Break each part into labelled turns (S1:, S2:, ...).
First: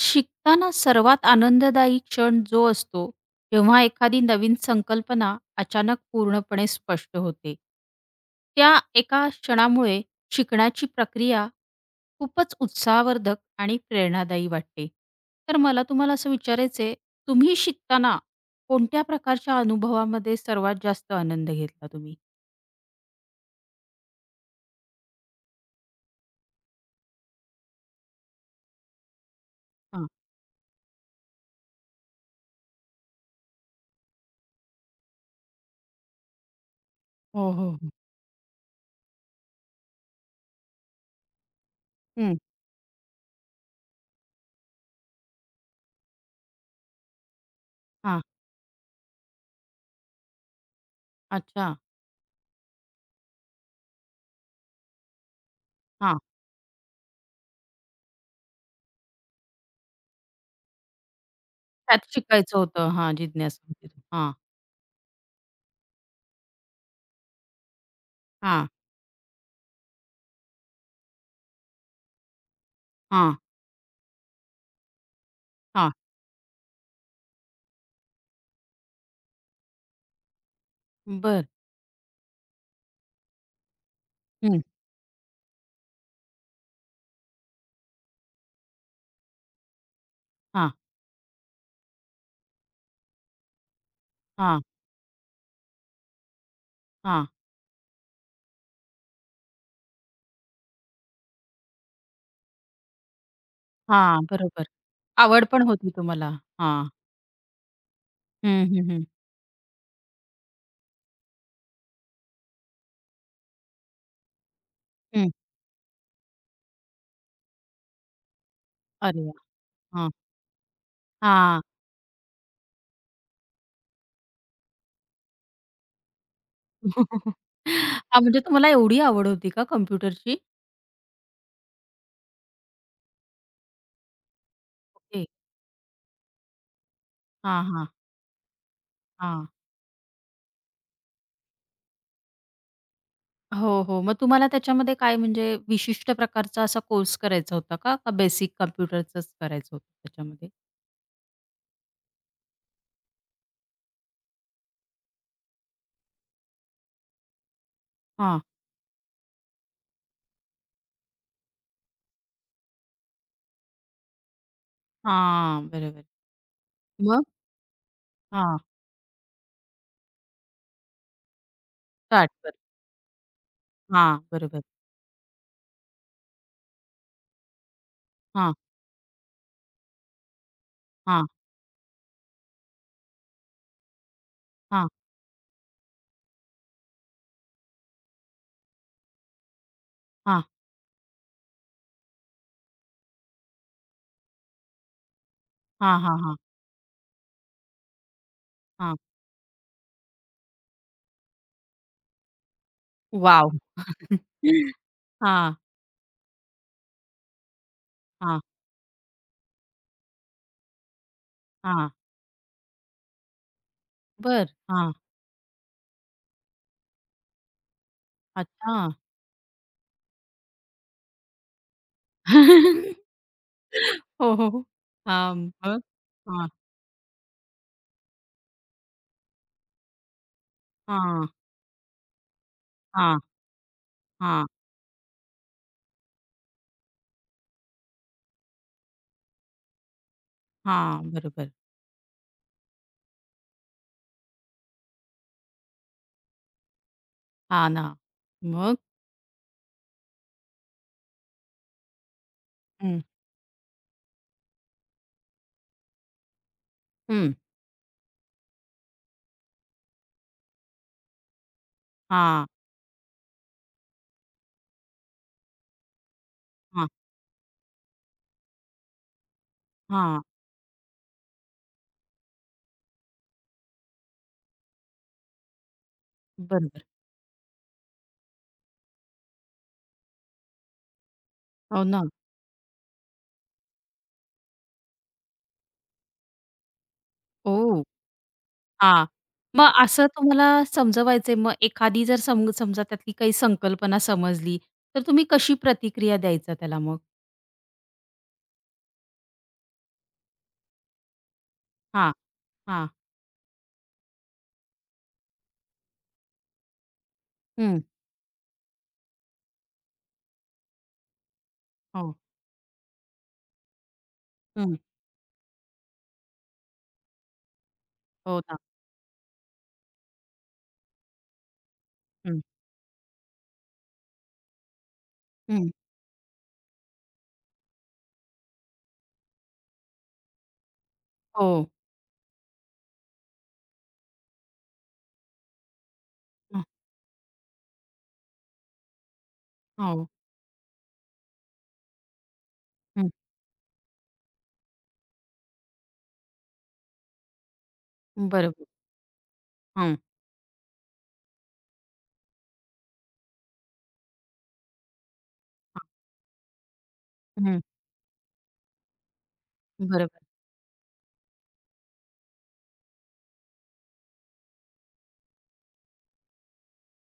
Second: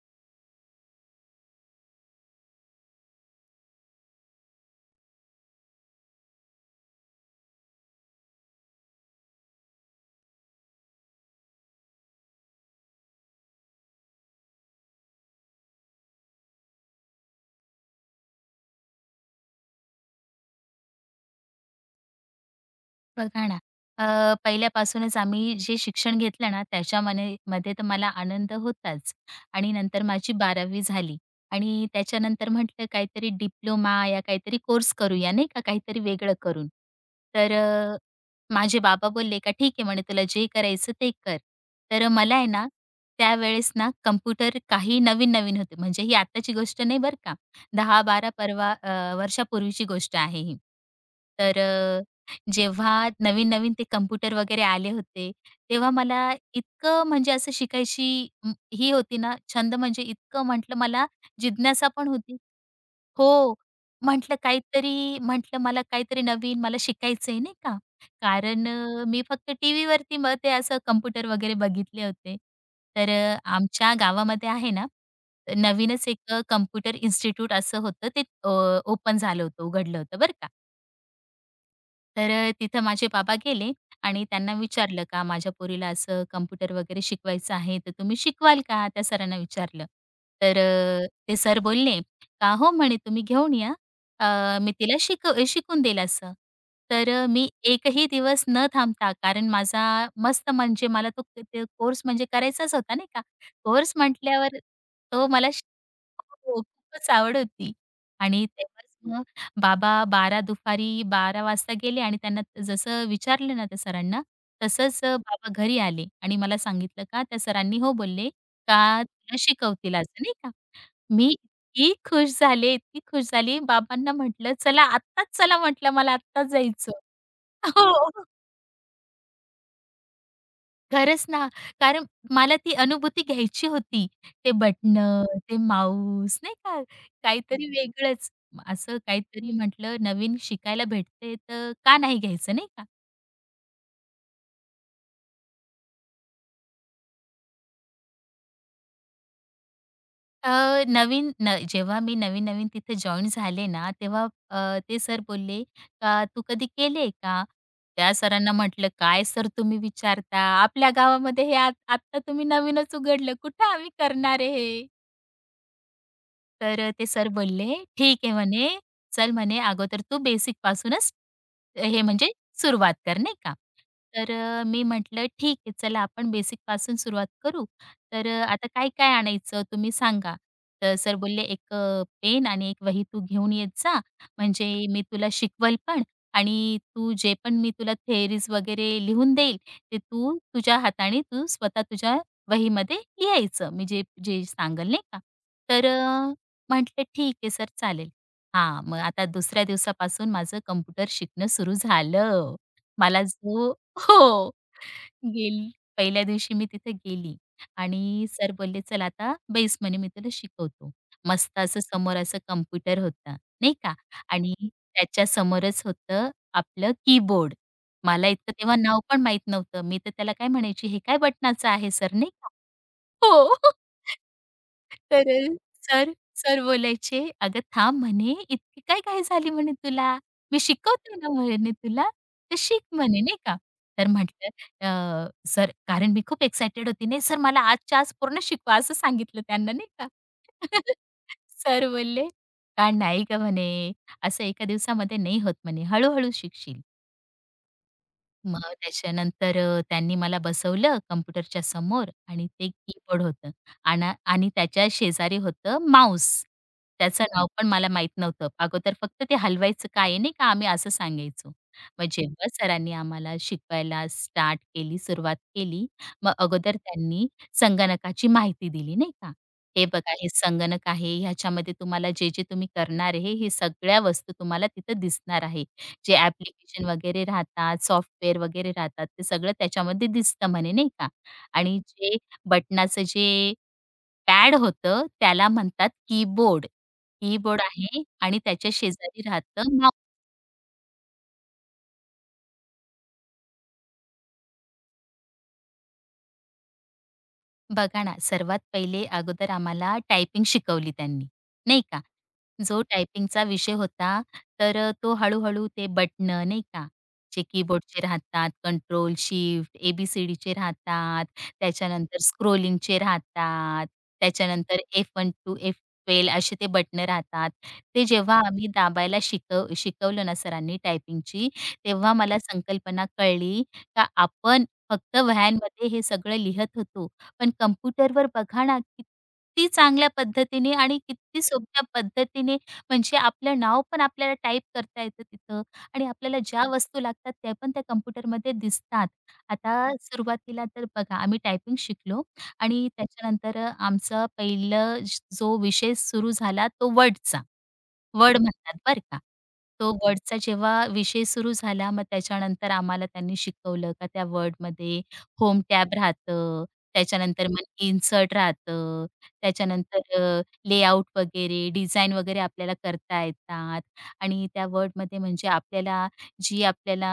S1: शिकताना सर्वात आनंददायी क्षण जो असतो, तेव्हा एखादी नवीन संकल्पना अचानक पूर्णपणे स्पष्ट होते. त्या एका क्षणामुळे शिकण्याची प्रक्रिया खूपच उत्साहवर्धक आणि प्रेरणादायी वाटते. तर मला तुम्हाला असं विचारायचं आहे, तुम्ही शिकताना कोणत्या प्रकारच्या अनुभवामध्ये सर्वात जास्त आनंद घेतला तुम्ही?
S2: बघा ना, अ, पहिल्यापासूनच आम्ही जे शिक्षण घेतलं ना त्याच्यामध्ये तर मला आनंद होताच आणि नंतर
S1: हां.
S2: माझी 12वी झाली आणि त्याच्यानंतर म्हटलं काहीतरी डिप्लोमा या काहीतरी कोर्स करूया नाही का, काहीतरी वेगळं करून.
S1: हो,
S2: तर
S1: हो, हो.
S2: माझे बाबा बोलले का "ठीक आहे," म्हणे, "तुला जे करायचं ते कर." तर मला
S1: हं.
S2: आहे ना, त्यावेळेस ना कॉम्प्युटर काही नवीन-नवीन होते. म्हणजे ही आत्ताची गोष्ट नाही बरं का.
S1: हां.
S2: 10-12 परवा वर्षापूर्वीची गोष्ट आहे ही. तर
S1: अच्छा.
S2: जेव्हा नवीन-नवीन ते कॉम्प्युटर वगैरे आले होते, तेव्हा
S1: हां.
S2: मला इतकं म्हणजे असं शिकायची ही होती ना, छंद म्हणजे इतकं म्हटलं मला जिज्ञासा
S1: त्यात
S2: पण होती.
S1: शिकायचं होतं. हां,
S2: हो,
S1: जिज्ञासा. होती. हां,
S2: म्हटलं काहीतरी म्हटलं मला काहीतरी नवीन मला शिकायचंय नाही का.
S1: हां,
S2: कारण मी फक्त टीव्हीवरती मग ते असं कॉम्प्युटर वगैरे बघितले होते. तर
S1: हां,
S2: आमच्या गावामध्ये आहे ना,
S1: हां.
S2: नवीनच एक इन्स्टिट्यूट असं होतं ते ओपन झालं होतं, उघडलं होतं बरं का.
S1: बरं.
S2: तर तिथं माझे बाबा गेले आणि त्यांना
S1: हं.
S2: विचारलं का माझ्या पोरीला असं कम्प्युटर वगैरे शिकवायचं आहे तर तुम्ही शिकवाल का? त्या सरांना विचारलं. तर
S1: हां,
S2: ते सर बोलले का "हो," म्हणे, "तुम्ही घेऊन या.
S1: हां,
S2: मी तिला शिकून देईल असं." तर
S1: हां,
S2: मी एकही दिवस न थांबता कारण माझा मस्त म्हणजे मला तो कोर्स म्हणजे करायचाच होता नाही का. कोर्स
S1: हां,
S2: म्हटल्यावर
S1: बरोबर.
S2: तो
S1: आवड
S2: मला
S1: पण
S2: श
S1: होती तुम्हाला.
S2: हो,
S1: हां.
S2: खूपच आवड होती आणि
S1: हं, हं, हं.
S2: तेव्हाच बाबा 12 दुपारी 12 वाजता गेले आणि त्यांना जसं विचारलं ना त्या सरांना, तसंच
S1: हं.
S2: बाबा घरी आले आणि मला सांगितलं का त्या सरांनी हो बोलले, का
S1: अरे वाह!
S2: तुला शिकवतील आज
S1: हां,
S2: नाही का. मी
S1: हां.
S2: इतकी खुश झाले, इतकी खुश झाली. बाबांना म्हटलं, "चला आत्ताच चला" म्हटलं, "मला आत्ताच जायचं."
S1: हां,
S2: हो.
S1: म्हणजे तुम्हाला एवढी आवड होती का कॉम्प्युटरची?
S2: खरंच ना, कारण मला ती अनुभूती घ्यायची होती. ते
S1: ओके.
S2: बटणं, ते माऊस नाही का,
S1: हां,
S2: काहीतरी
S1: हां,
S2: वेगळंच. असं
S1: हां.
S2: काहीतरी म्हटलं नवीन शिकायला भेटते तर का नाही घ्यायचं नाही का?
S1: हो, हो. मग तुम्हाला त्याच्यामध्ये काय म्हणजे विशिष्ट प्रकारचा असा कोर्स करायचा होता का? का बेसिक कॉम्प्युटरचंच करायचं होतं त्याच्यामध्ये?
S2: अ, नवीन न जेव्हा मी नवीन-नवीन तिथे जॉइन झाले ना, तेव्हा ते सर बोलले, "का तू कधी केले, का?" त्या
S1: हां,
S2: सरांना म्हटलं, "काय सर तुम्ही विचारता? आपल्या गावामध्ये हे आत्ता तुम्ही नवीनच उघडलं. कुठं आम्ही करणार आहे हे?"
S1: हां, बरोबर.
S2: तर ते
S1: मग?
S2: सर बोलले, "ठीक आहे,"
S1: हां,
S2: म्हणे, "चल," म्हणे, "अगोदर तू बेसिकपासूनच हे
S1: स्टार्ट
S2: म्हणजे
S1: कर.
S2: सुरुवात कर," नाही का.
S1: हां,
S2: तर
S1: बरोबर.
S2: मी म्हटलं, "ठीक आहे, चला आपण बेसिकपासून सुरुवात करू. तर
S1: हां,
S2: आता काय-काय आणायचं तुम्ही सांगा." तर सर
S1: हां,
S2: बोलले, "एक पेन आणि एक वही तू घेऊन येत जा, म्हणजे
S1: हां,
S2: मी तुला शिकवल पण आणि तू जे पण मी तुला थेअरीज वगैरे लिहून देईल, ते तू
S1: हां,
S2: तुझ्या हाताने तू स्वतः तुझ्या वहीमध्ये लिहायचं, मी जे जे सांगेल," नाही का. तर
S1: हां, हां, हां,
S2: म्हटलं, "ठीक आहे सर, चालेल." हां,
S1: हां.
S2: मग आता दुसऱ्या दिवसापासून माझं कॉम्प्युटर शिकणं सुरू झालं. मला
S1: वॉव!
S2: जो हो,
S1: हां.
S2: गेली. पहिल्या दिवशी मी तिथे गेली आणि
S1: हां,
S2: सर बोलले, "चल आता बेस म्हणे मी तुला शिकवतो." मस्त असं
S1: हां.
S2: समोर असं कॉम्प्युटर होता, नाही का?
S1: बरं.
S2: आणि
S1: हां.
S2: त्याच्यासमोरच होतं आपलं कीबोर्ड. मला इतकं
S1: अच्छा.
S2: तेव्हा नाव पण माहीत नव्हतं. मी तर त्याला काय म्हणायची, "हे काय बटनाचं आहे सर?" नाही का? हो.
S1: हो, हो, हो. हां,
S2: तर
S1: मग?
S2: सर
S1: हां,
S2: सर बोलायचे, "अगं थांब म्हणे, इतकी काय घाई झाली म्हणे तुला? मी शिकवते
S1: हां,
S2: ना म्हणे तुला, तर शिक
S1: हां,
S2: म्हणे," नाही का. तर
S1: हां,
S2: म्हटलं "सर" कारण मी खूप एक्सायटेड होती, "नाही सर मला आजच्या आज पूर्ण शिकवा," असं सांगितलं त्यांना नाही का.
S1: हां. बरोबर.
S2: सर बोलले, "का नाही गं," म्हणे, "असं एका दिवसामध्ये नाही होत," म्हणे, हळू शिकशील."
S1: हां ना.
S2: मग
S1: मग?
S2: त्याच्यानंतर त्यांनी मला बसवलं कॉम्प्युटरच्या समोर आणि ते
S1: हं,
S2: कीबोर्ड होतं आणि त्याच्या शेजारी होतं माऊस. त्याचं
S1: हं.
S2: नाव पण मला माहीत नव्हतं. अगोदर फक्त ते हलवायचं काय आहे, नाही का आम्ही असं सांगायचो. मग
S1: हां,
S2: जेव्हा सरांनी आम्हाला शिकवायला स्टार्ट केली, सुरुवात केली, मग अगोदर
S1: हां,
S2: त्यांनी संगणकाची माहिती दिली, नाही का. हे बघा
S1: हां.
S2: हे संगणक आहे, ह्याच्यामध्ये तुम्हाला जे-जे तुम्ही करणार आहे, हे सगळ्या वस्तू तुम्हाला तिथं दिसणार आहे. जे
S1: बरोबर.
S2: ॲप्लिकेशन वगैरे राहतात, सॉफ्टवेअर वगैरे राहतात, ते सगळं त्याच्यामध्ये दिसतं म्हणे नाही का. आणि
S1: हो ना.
S2: जे बटनाचं जे पॅड होतं त्याला म्हणतात कीबोर्ड. कीबोर्ड
S1: हो.
S2: आहे आणि त्याच्या
S1: हां.
S2: शेजारी राहतं
S1: मग असं तुम्हाला समजवायचंय, मग एखादी जर सम समजा त्यातली काही संकल्पना समजली, तर तुम्ही कशी प्रतिक्रिया द्यायचा त्याला मग?
S2: बघा ना, सर्वात पहिले अगोदर आम्हाला टायपिंग शिकवली त्यांनी, नाही का.
S1: हां,
S2: जो
S1: हां.
S2: टायपिंगचा विषय होता, तर तो हळू-हळू ते बटणं नाही का, जे
S1: हं.
S2: कीबोर्डचे राहतात, कंट्रोल, शिफ्ट, ए-बी-सी-डीचे राहतात,
S1: हो.
S2: त्याच्यानंतर स्क्रोलिंगचे राहतात,
S1: हं.
S2: त्याच्यानंतर एफ-1 टू एफ-12 असे ते बटणं राहतात. ते जेव्हा
S1: हो ना.
S2: आम्ही दाबायला शिकवलं ना सरांनी टायपिंगची, तेव्हा मला
S1: हं,
S2: संकल्पना कळली का आपण फक्त
S1: हं.
S2: व्हॅनमध्ये हे सगळं लिहत होतो. पण कम्प्युटरवर बघा ना, किती चांगल्या पद्धतीने आणि किती
S1: हो.
S2: सोप्या पद्धतीने म्हणजे आपलं नाव पण आपल्याला टाईप करता येतं तिथं आणि आपल्याला
S1: हं,
S2: ज्या वस्तू लागतात त्या पण त्या कम्प्युटरमध्ये दिसतात. आता
S1: हो.
S2: सुरुवातीला तर बघा आम्ही टायपिंग शिकलो आणि त्याच्यानंतर आमचा पहिलं जो विषय सुरू झाला तो वर्डचा. वड
S1: बरोबर.
S2: म्हणतात बरं का. तो
S1: हं,
S2: वडचा जेव्हा विषय सुरू झाला, मग त्याच्यानंतर आम्हाला त्यांनी शिकवलं का त्या वडमध्ये होम टॅब राहतं, त्याच्यानंतर
S1: हं.
S2: मग इन्सर्ट राहतं,
S1: बरोबर,
S2: त्याच्यानंतर लेआउट वगैरे, डिझाइन वगैरे आपल्याला करता येतात आणि त्या वर्डमध्ये म्हणजे आपल्याला जी आपल्याला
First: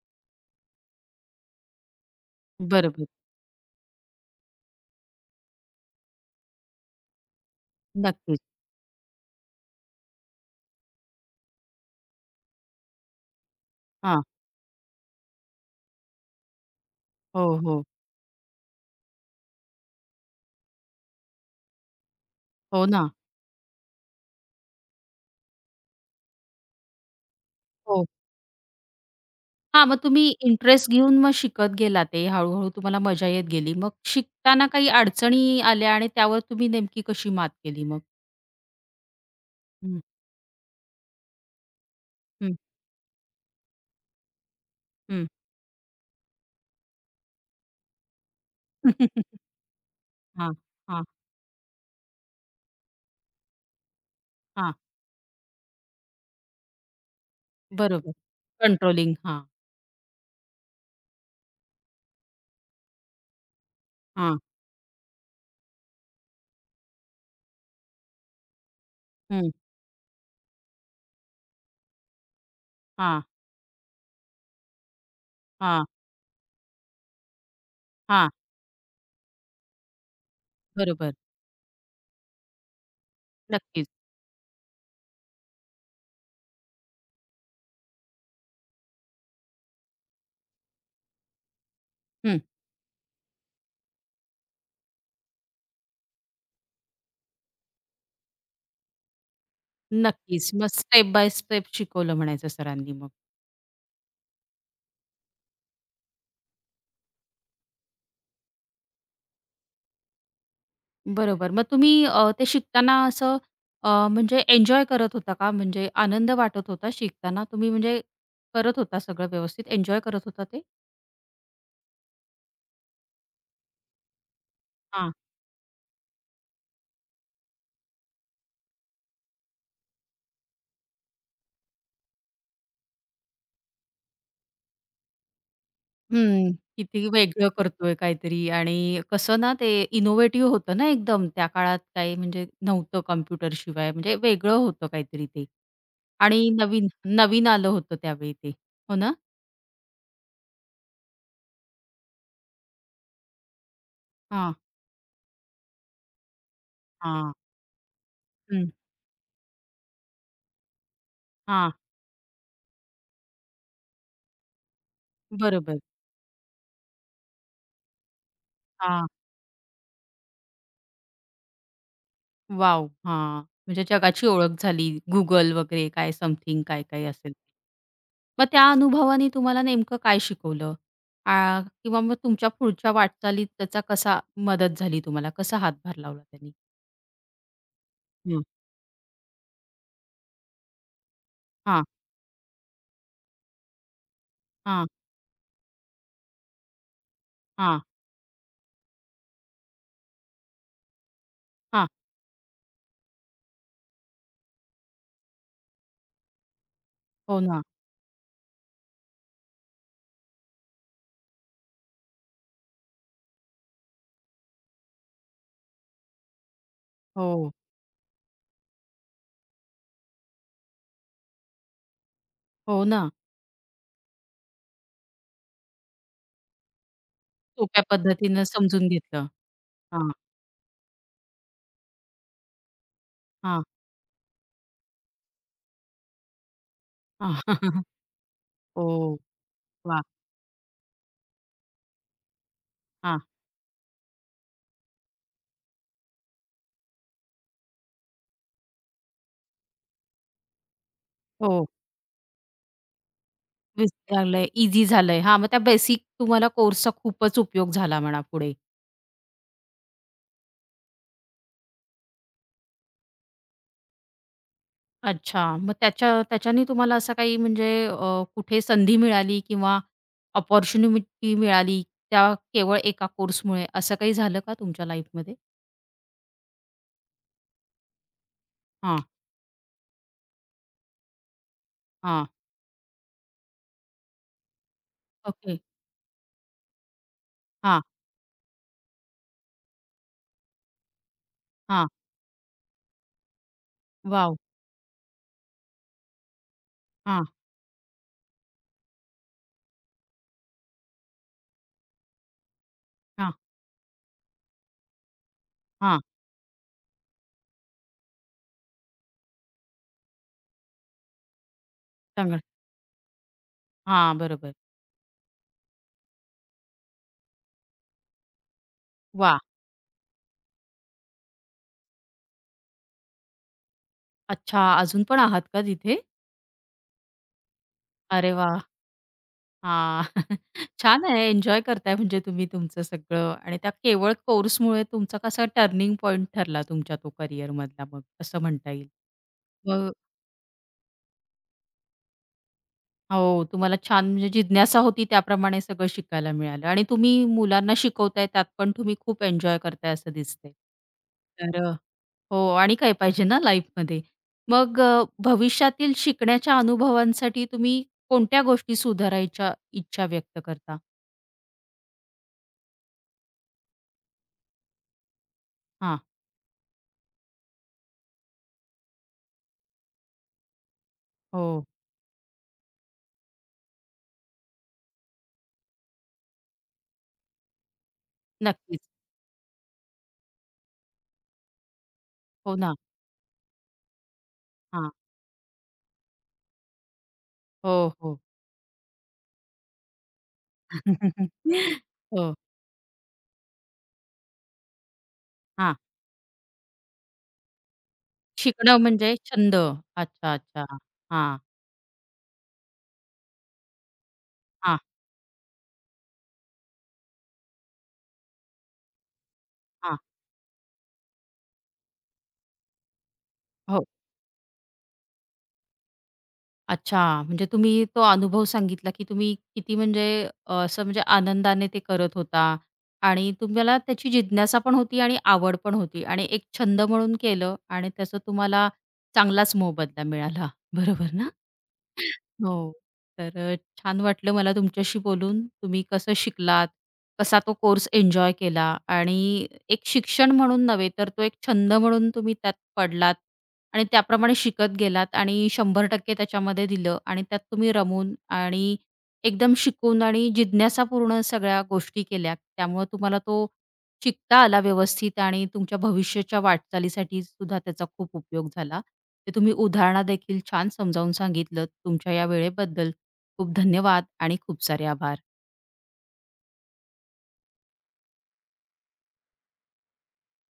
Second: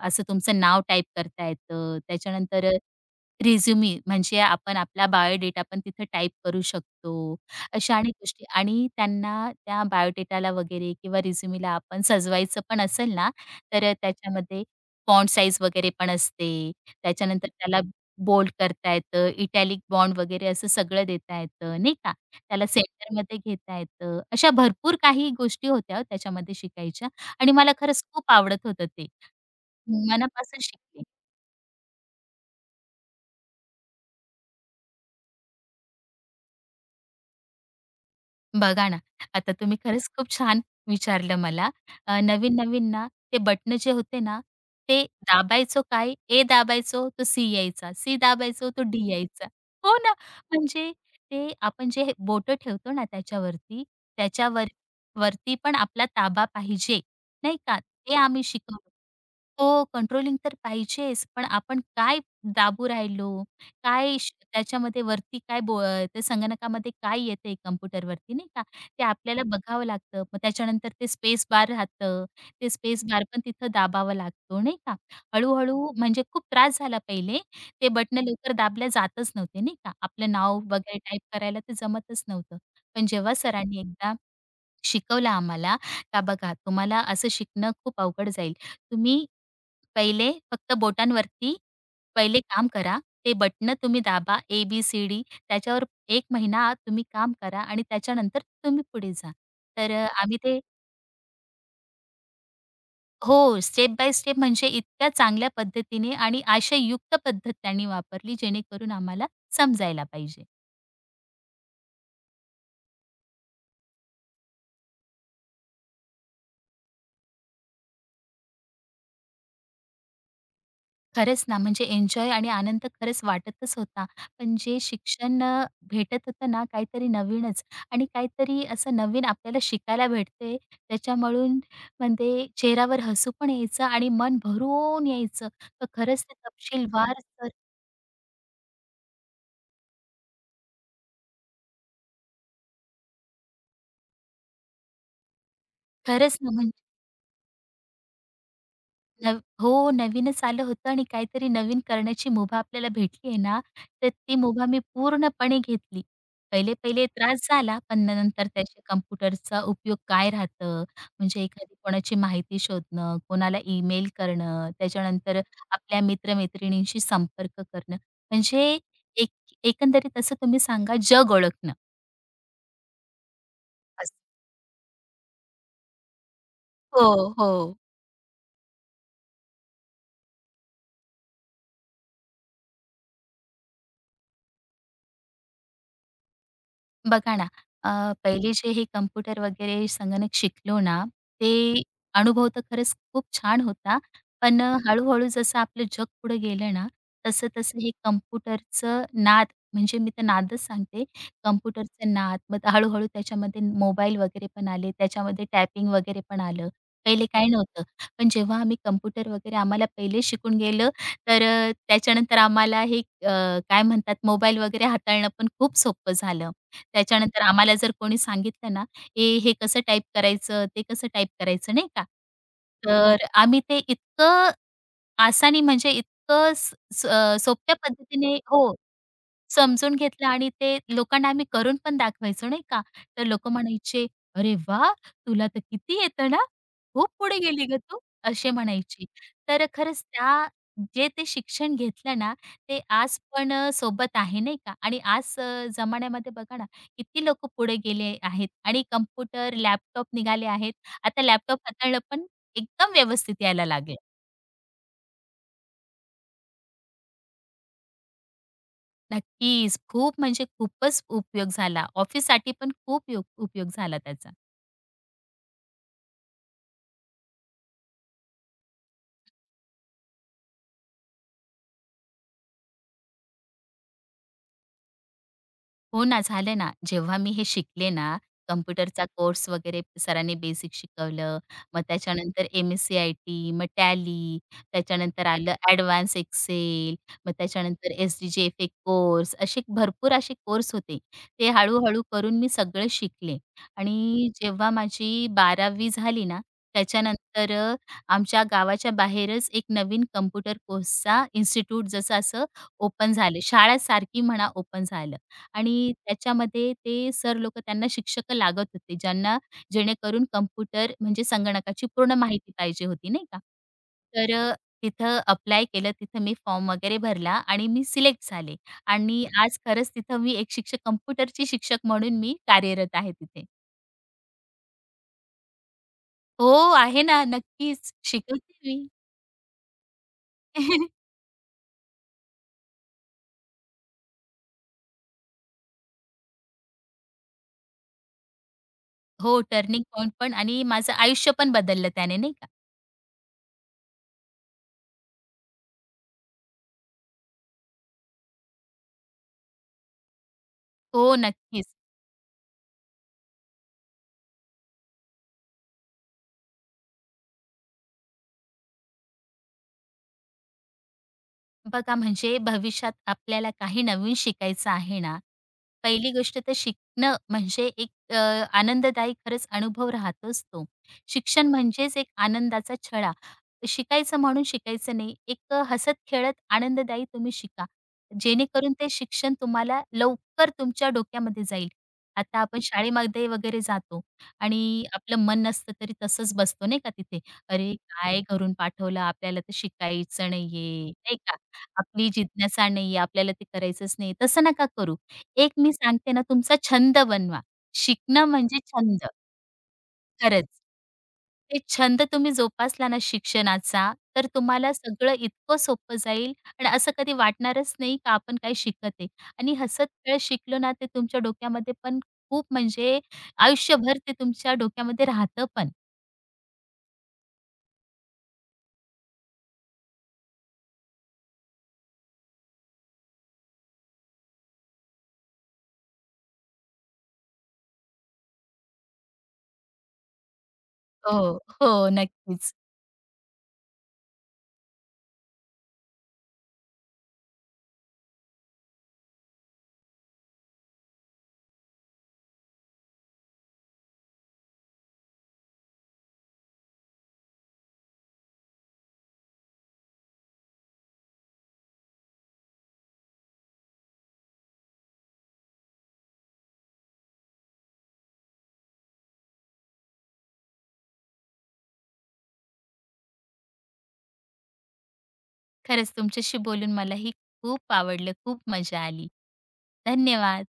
S2: असं तुमचं नाव टाइप करता येतं. त्याच्यानंतर
S1: बरोबर.
S2: रिझ्युमी म्हणजे आपण आपला बायोडेटा पण तिथं टाइप करू शकतो. अशा अनेक
S1: नक्कीच.
S2: गोष्टी आणि त्यांना त्या बायोडेटाला वगैरे किंवा रिझ्युमीला आपण सजवायचं पण असेल ना, तर
S1: हां.
S2: त्याच्यामध्ये फॉन्ट साईज वगैरे पण असते.
S1: हो,
S2: त्याच्यानंतर त्याला
S1: हो.
S2: बोल्ड करता येतं, इटॅलिक बॉन्ड वगैरे असं सगळं देता येतं, नाही का. त्याला
S1: हो ना.
S2: सेंटरमध्ये घेता येतं. अशा भरपूर काही गोष्टी होत्या हो त्याच्यामध्ये शिकायच्या आणि मला खरंच
S1: हो.
S2: खूप आवडत होतं ते.
S1: हां, मग तुम्ही
S2: मनापासून
S1: इंटरेस्ट
S2: शिकले.
S1: घेऊन मग शिकत गेला ते हळू-हळू तुम्हाला मजा येत गेली. मग शिकताना काही अडचणी आल्या आणि त्यावर तुम्ही नेमकी कशी मात केली मग?
S2: बघा ना, आता तुम्ही
S1: हं,
S2: खरंच खूप छान विचारलं मला.
S1: हं,
S2: नवीन-नवीन ना, ते बटन जे होते ना, ते
S1: हं.
S2: दाबायचो काय? ए दाबायचो तो सी यायचा, सी दाबायचो तो डी यायचा. हो ना,
S1: हां,
S2: म्हणजे
S1: हां,
S2: ते आपण जे बोटं ठेवतो ना त्याच्यावरती, त्याच्यावर
S1: हां.
S2: वरती पण आपला ताबा पाहिजे, नाही का?
S1: बरोबर.
S2: ते आम्ही शिकवलं.
S1: कंट्रोलिंग. हां,
S2: हो, कंट्रोलिंग तर पाहिजेच, पण आपण काय दाबू राहिलो? काय श
S1: हां.
S2: त्याच्यामध्ये वरती त्या संगणकामध्ये काय येतंय कॉम्प्युटरवरती नाही का, ते आपल्याला
S1: हं.
S2: बघावं लागतं. मग त्याच्यानंतर ते स्पेस बार राहतं. ते स्पेस
S1: हां,
S2: बार पण तिथं दाबावा लागतो नाही का.
S1: हां,
S2: हळू-हळू म्हणजे खूप त्रास झाला पहिले. ते बटणं
S1: हां.
S2: लवकर दाबल्या जातच नव्हते नाही का. आपलं नाव वगैरे
S1: बरोबर.
S2: टाईप करायला ते जमतच नव्हतं. पण जेव्हा सरांनी
S1: नक्कीच.
S2: एकदा शिकवलं आम्हाला, का बघा तुम्हाला असं शिकणं खूप अवघड जाईल. तुम्ही पहिले फक्त बोटांवरती
S1: हं.
S2: पहिले काम करा. ते बटन तुम्ही दाबा ए-बी-सी-डी त्याच्यावर 1 महिना तुम्ही काम करा आणि त्याच्यानंतर तुम्ही पुढे जा. तर आम्ही
S1: नक्कीच.
S2: ते
S1: मग स्टेप बाय स्टेप शिकवलं म्हणायचं सरांनी मग.
S2: हो, स्टेप बाय स्टेप म्हणजे इतक्या चांगल्या पद्धतीने आणि आशययुक्त पद्धत त्यांनी वापरली जेणेकरून आम्हाला समजायला पाहिजे.
S1: बरोबर. मग तुम्ही ते शिकताना असं म्हणजे एन्जॉय करत होता का? म्हणजे आनंद वाटत होता शिकताना? तुम्ही म्हणजे करत होता सगळं व्यवस्थित, एन्जॉय करत होता ते?
S2: खरंच ना, म्हणजे एन्जॉय आणि आनंद खरंच वाटतच होता. पण जे
S1: हां.
S2: शिक्षण भेटत होतं ना, काहीतरी नवीनच आणि काहीतरी असं नवीन आपल्याला शिकायला भेटते. त्याच्यामळून म्हणजे चेहऱ्यावर हसू पण यायचं आणि मन भरून यायचं. तर खरंच ते
S1: हं. किती
S2: तपशीलवार
S1: वेगळं
S2: तर
S1: करतोय काहीतरी आणि कसं ना ते इनोव्हेटिव्ह होतं ना एकदम. त्या काळात काही म्हणजे नव्हतं कॉम्प्युटरशिवाय म्हणजे वेगळं होतं काहीतरी ते.
S2: खरंच
S1: आणि
S2: ना,
S1: नवीन
S2: म्हणजे
S1: नवीन आलं होतं त्यावेळी ते. हो ना?
S2: हो, नवीनच आलं होतं आणि काहीतरी नवीन करण्याची मुभा आपल्याला भेटली आहे ना, तर ती
S1: हां,
S2: मुभा मी पूर्णपणे घेतली. पहिले-पहिले
S1: हां.
S2: त्रास झाला, पण नंतर
S1: हं.
S2: त्याच्या कॉम्प्युटरचा उपयोग काय राहतं, म्हणजे
S1: हां.
S2: एखादी कोणाची माहिती शोधणं, कोणाला ईमेल करणं, त्याच्यानंतर
S1: बरोबर.
S2: आपल्या मित्र संपर्क करणं, म्हणजे एक एकंदरीत असं तुम्ही सांगा जग ओळखणं.
S1: वॉव! हां, म्हणजे
S2: असं.
S1: जगाची ओळख झाली. Google वगैरे काय समथिंग काय-काय
S2: हो,
S1: असेल.
S2: हो.
S1: मग त्या अनुभवाने तुम्हाला नेमकं काय शिकवलं? आ, किंवा मग तुमच्या पुढच्या वाटचालीत त्याचा कसा मदत झाली तुम्हाला? कसा हातभार लावला त्यांनी?
S2: बघा ना, अ,
S1: हं.
S2: पहिले जे हे कम्प्युटर वगैरे संगणक शिकलो ना, ते
S1: हां,
S2: अनुभव तर खरंच खूप छान होता. पण
S1: हां,
S2: हळू-हळू जसं आपलं जग पुढे गेलं ना, तसं-तसं
S1: हां,
S2: हे कम्प्युटरचं नाद, म्हणजे मी तर नादच सांगते,
S1: हां.
S2: कम्प्युटरचं नाद. मग ते हळू-हळू त्याच्यामध्ये मोबाईल वगैरे पण आले, त्याच्यामध्ये टायपिंग वगैरे पण आलं. पहिले
S1: हो
S2: काही
S1: ना.
S2: नव्हतं. पण जेव्हा आम्ही कम्प्युटर वगैरे आम्हाला पहिले शिकून गेलं, तर त्याच्यानंतर आम्हाला हे काय म्हणतात मोबाईल वगैरे हाताळणं पण खूप सोपं झालं. त्याच्यानंतर
S1: हो,
S2: आम्हाला जर कोणी सांगितलं ना, "ए, हे कसं टाइप करायचं, ते कसं टाइप करायचं," नाही का.
S1: हो ना.
S2: तर आम्ही ते इतकं आसानी म्हणजे इतकं स स अ, सोप्या
S1: सोप्या
S2: पद्धतीने
S1: पद्धतीनं
S2: हो.
S1: समजून घेतलं.
S2: समजून
S1: हां,
S2: घेतलं आणि ते लोकांना आम्ही करून पण दाखवायचो नाही का. तर लोकं
S1: हां, हां.
S2: म्हणायचे, "अरे वा, तुला तर किती येतं ना? खूप पुढे गेली गं तू." असे म्हणायचे.
S1: हो,
S2: तर
S1: वाह!
S2: खरंच त्या जे ते शिक्षण घेतलं ना, ते
S1: हां,
S2: आज पण सोबत आहे नाही का. आणि आज जमान्यामध्ये बघा ना, किती लोकं पुढे गेले आहेत आणि कॉम्प्युटर, लॅपटॉप निघाले आहेत. आता लॅपटॉप
S1: हो.
S2: हाताळणं पण एकदम व्यवस्थित यायला
S1: विस-
S2: लागलं.
S1: झालंय, ईझी झालंय. हां, मग त्या बेसिक तुम्हाला कोर्सचा खूपच उपयोग झाला म्हणा पुढे.
S2: नक्कीच. खूप म्हणजे खूपच उपयोग झाला. ऑफिससाठी पण खूप योग उपयोग झाला त्याचा.
S1: अच्छा. मग त्याच्या त्याच्याने तुम्हाला असं काही म्हणजे कुठे संधी मिळाली किंवा अपॉर्च्युनिमिटी मिळाली, त्या केवळ एका कोर्समुळे, असं काही झालं का तुमच्या लाईफमध्ये?
S2: हो ना, झालं ना. जेव्हा मी हे शिकले ना,
S1: हां,
S2: कॉम्प्युटरचा कोर्स वगैरे सरांनी बेसिक शिकवलं. मग
S1: हां.
S2: त्याच्यानंतर एम-एस-सी-आय-टी, मग टॅली, त्याच्यानंतर
S1: ओके.
S2: आलं ॲडव्हान्स एक्सेल, मग
S1: हां,
S2: त्याच्यानंतर एस-डी-जी-एफ-ए कोर्स, असे भरपूर असे कोर्स होते. ते
S1: हां.
S2: हळू-हळू करून मी सगळं शिकले आणि
S1: वॉव!
S2: जेव्हा माझी 12वी झाली ना,
S1: हां,
S2: त्याच्यानंतर आमच्या गावाच्या बाहेरच एक नवीन कॉम्प्युटर कोर्सचा इन्स्टिट्यूट जसं असं ओपन
S1: हां,
S2: झालं. शाळासारखी म्हणा ओपन झालं. आणि
S1: हां.
S2: त्याच्यामध्ये ते सर लोकं त्यांना शिक्षक लागत होते, ज्यांना जेणेकरून कॉम्प्युटर म्हणजे संगणकाची पूर्ण
S1: चांगलं.
S2: माहिती पाहिजे होती, नाही का.
S1: हां,
S2: तर
S1: बरोबर.
S2: तिथं अप्लाय केलं, तिथं मी फॉर्म वगैरे भरला आणि मी सिलेक्ट झाले आणि
S1: वाह!
S2: आज खरंच तिथं मी एक शिक्षक कॉम्प्युटरची शिक्षक म्हणून मी कार्यरत आहे तिथे.
S1: अच्छा. अजून पण आहात का तिथे?
S2: हो, आहे ना, नक्कीच.
S1: अरे
S2: शिकवते
S1: वाह!
S2: मी.
S1: हां. छान आहे. एन्जॉय करताय म्हणजे तुम्ही तुमचं सगळं आणि त्या केवळ कोर्समुळे तुमचा कसा टर्निंग पॉइंट ठरला तुमच्या तो करिअरमधला मग असं म्हणता येईल.
S2: हो, टर्निंग
S1: मग
S2: पॉइंट पण आणि माझं आयुष्य पण बदललं त्याने, नाही का.
S1: हो, तुम्हाला छान म्हणजे जिज्ञासा होती त्याप्रमाणे सगळं शिकायला मिळालं आणि तुम्ही मुलांना शिकवताय त्यात पण तुम्ही खूप एन्जॉय करताय असं दिसतंय.
S2: हो,
S1: तर
S2: नक्कीच.
S1: हो आणि काय पाहिजे ना लाईफमध्ये. मग भविष्यातील शिकण्याच्या अनुभवांसाठी तुम्ही कोणत्या गोष्टी सुधारायच्या इच्छा व्यक्त करता?
S2: बघा म्हणजे भविष्यात आपल्याला काही नवीन शिकायचं आहे ना,
S1: हां.
S2: पहिली गोष्ट तर शिकणं म्हणजे एक अ, आनंददायी खरंच अनुभव राहतोच तो. शिक्षण
S1: हो.
S2: म्हणजेच एक आनंदाचा छळा. शिकायचं म्हणून शिकायचं नाही. एक हसत-खेळत आनंददायी तुम्ही शिका. जेणेकरून ते
S1: नक्कीच.
S2: शिक्षण तुम्हाला लवकर तुमच्या डोक्यामध्ये जाईल. आता
S1: हो
S2: आपण
S1: ना.
S2: शाळेमध्ये वगैरे जातो आणि
S1: हां.
S2: आपलं मन नसलं तरी तसंच बसतो नाही का तिथे.
S1: हो,
S2: अरे,
S1: हो.
S2: काय घरून पाठवलं आपल्याला तर शिकायचं नाहीये, नाही का? आपली
S1: हो.
S2: जिज्ञासा नाहीये, आपल्याला ते करायचंच नाही, तसं नका करू. एक मी
S1: हां.
S2: सांगते ना, तुमचा छंद बनवा. शिकणं म्हणजे
S1: शिकणं
S2: छंद.
S1: म्हणजे छंद. अच्छा,
S2: खरंच.
S1: अच्छा. हां,
S2: ते छंद तुम्ही जोपासला ना शिक्षणाचा, तर तुम्हाला
S1: हां,
S2: सगळं इतकं सोपं जाईल आणि असं कधी वाटणारच नाही का आपण काही शिकत आहे. आणि हसत
S1: हां.
S2: खेळत शिकलो ना, ते तुमच्या डोक्यामध्ये पण खूप म्हणजे
S1: हो.
S2: आयुष्यभर ते तुमच्या डोक्यामध्ये राहतं पण.
S1: अच्छा. म्हणजे तुम्ही तो अनुभव सांगितला, की तुम्ही किती म्हणजे असं म्हणजे आनंदाने ते करत होता आणि तुम्हाला त्याची जिज्ञासा पण होती आणि आवड पण होती आणि एक छंद म्हणून केलं आणि त्याचा तुम्हाला चांगलाच मोबदला मिळाला. बरोबर ना?
S2: हो, हो, नक्कीच.
S1: हो. तर छान वाटलं मला तुमच्याशी बोलून. तुम्ही कसं शिकलात, कसा तो कोर्स एन्जॉय केला आणि एक शिक्षण म्हणून नव्हे, तर तो एक छंद म्हणून तुम्ही त्यात पडलात आणि त्याप्रमाणे शिकत गेलात आणि 100% त्याच्यामध्ये दिलं आणि त्यात तुम्ही रमून आणि एकदम शिकून आणि जिज्ञासापूर्ण सगळ्या गोष्टी केल्या. त्यामुळे तुम्हाला तो शिकता आला व्यवस्थित आणि तुमच्या भविष्याच्या वाटचालीसाठी सुद्धा त्याचा खूप उपयोग झाला. ते तुम्ही उदाहरणादेखील छान समजावून सांगितलत. तुमच्या या वेळेबद्दल खूप धन्यवाद आणि खूप सारे आभार.
S2: खरंच तुमच्याशी बोलून मलाही खूप आवडलं, खूप मजा आली. धन्यवाद.